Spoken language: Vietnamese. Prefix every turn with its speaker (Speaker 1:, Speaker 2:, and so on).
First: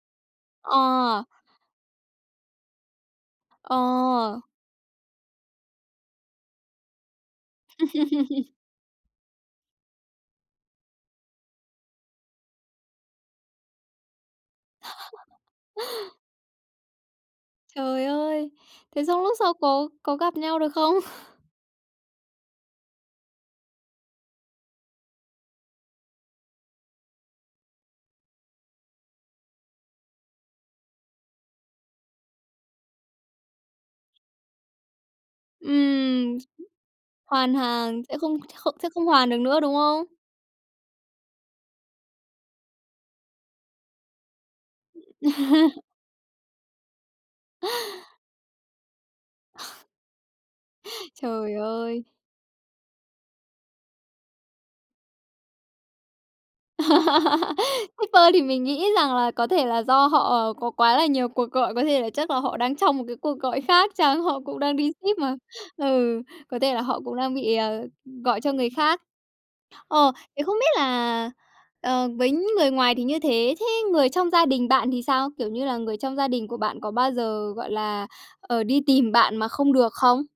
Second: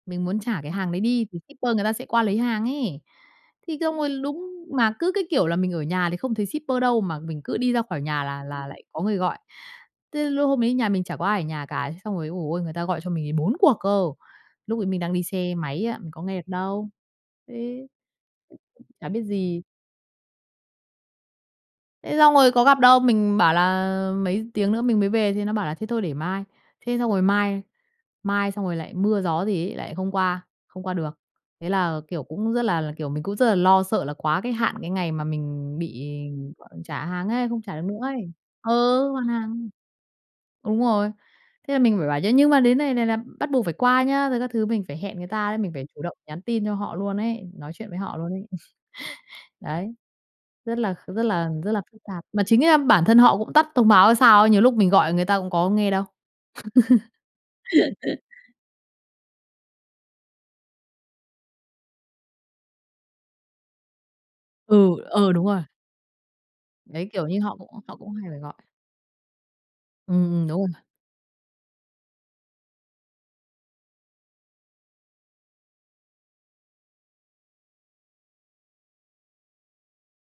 Speaker 1: Mình muốn trả cái hàng đấy
Speaker 2: Ờ.
Speaker 1: đi thì shipper người ta sẽ qua lấy hàng ấy. Thì xong rồi
Speaker 2: Ờ.
Speaker 1: đúng mà cứ cái kiểu là mình ở nhà thì không thấy shipper đâu mà mình cứ đi ra khỏi nhà là là lại có người gọi. Thế lúc hôm đấy nhà mình chả có ai ở nhà cả, thế xong rồi, ôi giời ôi, người ta gọi cho mình ấy 4 cuộc cơ, lúc ấy mình đang đi xe máy á, mình có nghe được đâu. Ừ.
Speaker 2: Trời ơi! Thế
Speaker 1: Chả biết
Speaker 2: xong lúc sau
Speaker 1: gì!
Speaker 2: có có gặp nhau được không?
Speaker 1: Thế xong rồi có gặp đâu, mình bảo là mấy tiếng nữa mình mới về thì nó bảo là thế thôi để mai, thế xong rồi mai, mai xong rồi lại mưa gió gì ấy lại không qua không qua được. Thế là, kiểu, cũng rất là, kiểu, mình cũng rất là lo sợ là quá cái hạn cái ngày mà mình bị
Speaker 2: Ừm,
Speaker 1: gọi trả hàng ấy,
Speaker 2: hoàn
Speaker 1: không trả được nữa
Speaker 2: hàng sẽ
Speaker 1: ấy
Speaker 2: không không sẽ không
Speaker 1: ừ, hoàn
Speaker 2: hoàn được nữa,
Speaker 1: hàng.
Speaker 2: đúng không?
Speaker 1: Đúng rồi. Thế là mình phải bảo chứ nhưng mà đến này này là bắt buộc phải qua nhá, rồi các thứ mình phải hẹn người ta đấy, mình phải chủ động nhắn tin cho họ luôn ấy, nói chuyện với họ luôn ấy. Đấy, rất là rất là
Speaker 2: Trời
Speaker 1: rất là phức
Speaker 2: ơi!
Speaker 1: tạp. Mà chính ra bản thân họ cũng tắt thông báo hay sao ấy, nhiều lúc mình gọi người ta cũng có nghe đâu.
Speaker 2: Shipper thì mình nghĩ rằng là có thể là do họ có quá là nhiều cuộc gọi, có thể là chắc là họ đang trong một cái cuộc gọi khác chăng, họ cũng đang đi
Speaker 1: Ừ,
Speaker 2: ship
Speaker 1: ờ,
Speaker 2: mà,
Speaker 1: đúng rồi.
Speaker 2: ừ, có thể là họ
Speaker 1: Đấy,
Speaker 2: cũng
Speaker 1: kiểu
Speaker 2: đang
Speaker 1: như
Speaker 2: bị,
Speaker 1: họ cũng
Speaker 2: à,
Speaker 1: họ cũng hay phải
Speaker 2: gọi cho
Speaker 1: gọi.
Speaker 2: người khác. Ờ,
Speaker 1: Ừm,
Speaker 2: thế
Speaker 1: ừm,
Speaker 2: không
Speaker 1: đúng
Speaker 2: biết
Speaker 1: rồi.
Speaker 2: là ờ với người ngoài thì như thế, thế người trong gia đình bạn thì sao? Kiểu như là người trong gia đình của bạn có bao giờ, gọi là, ờ, đi tìm bạn mà không được không?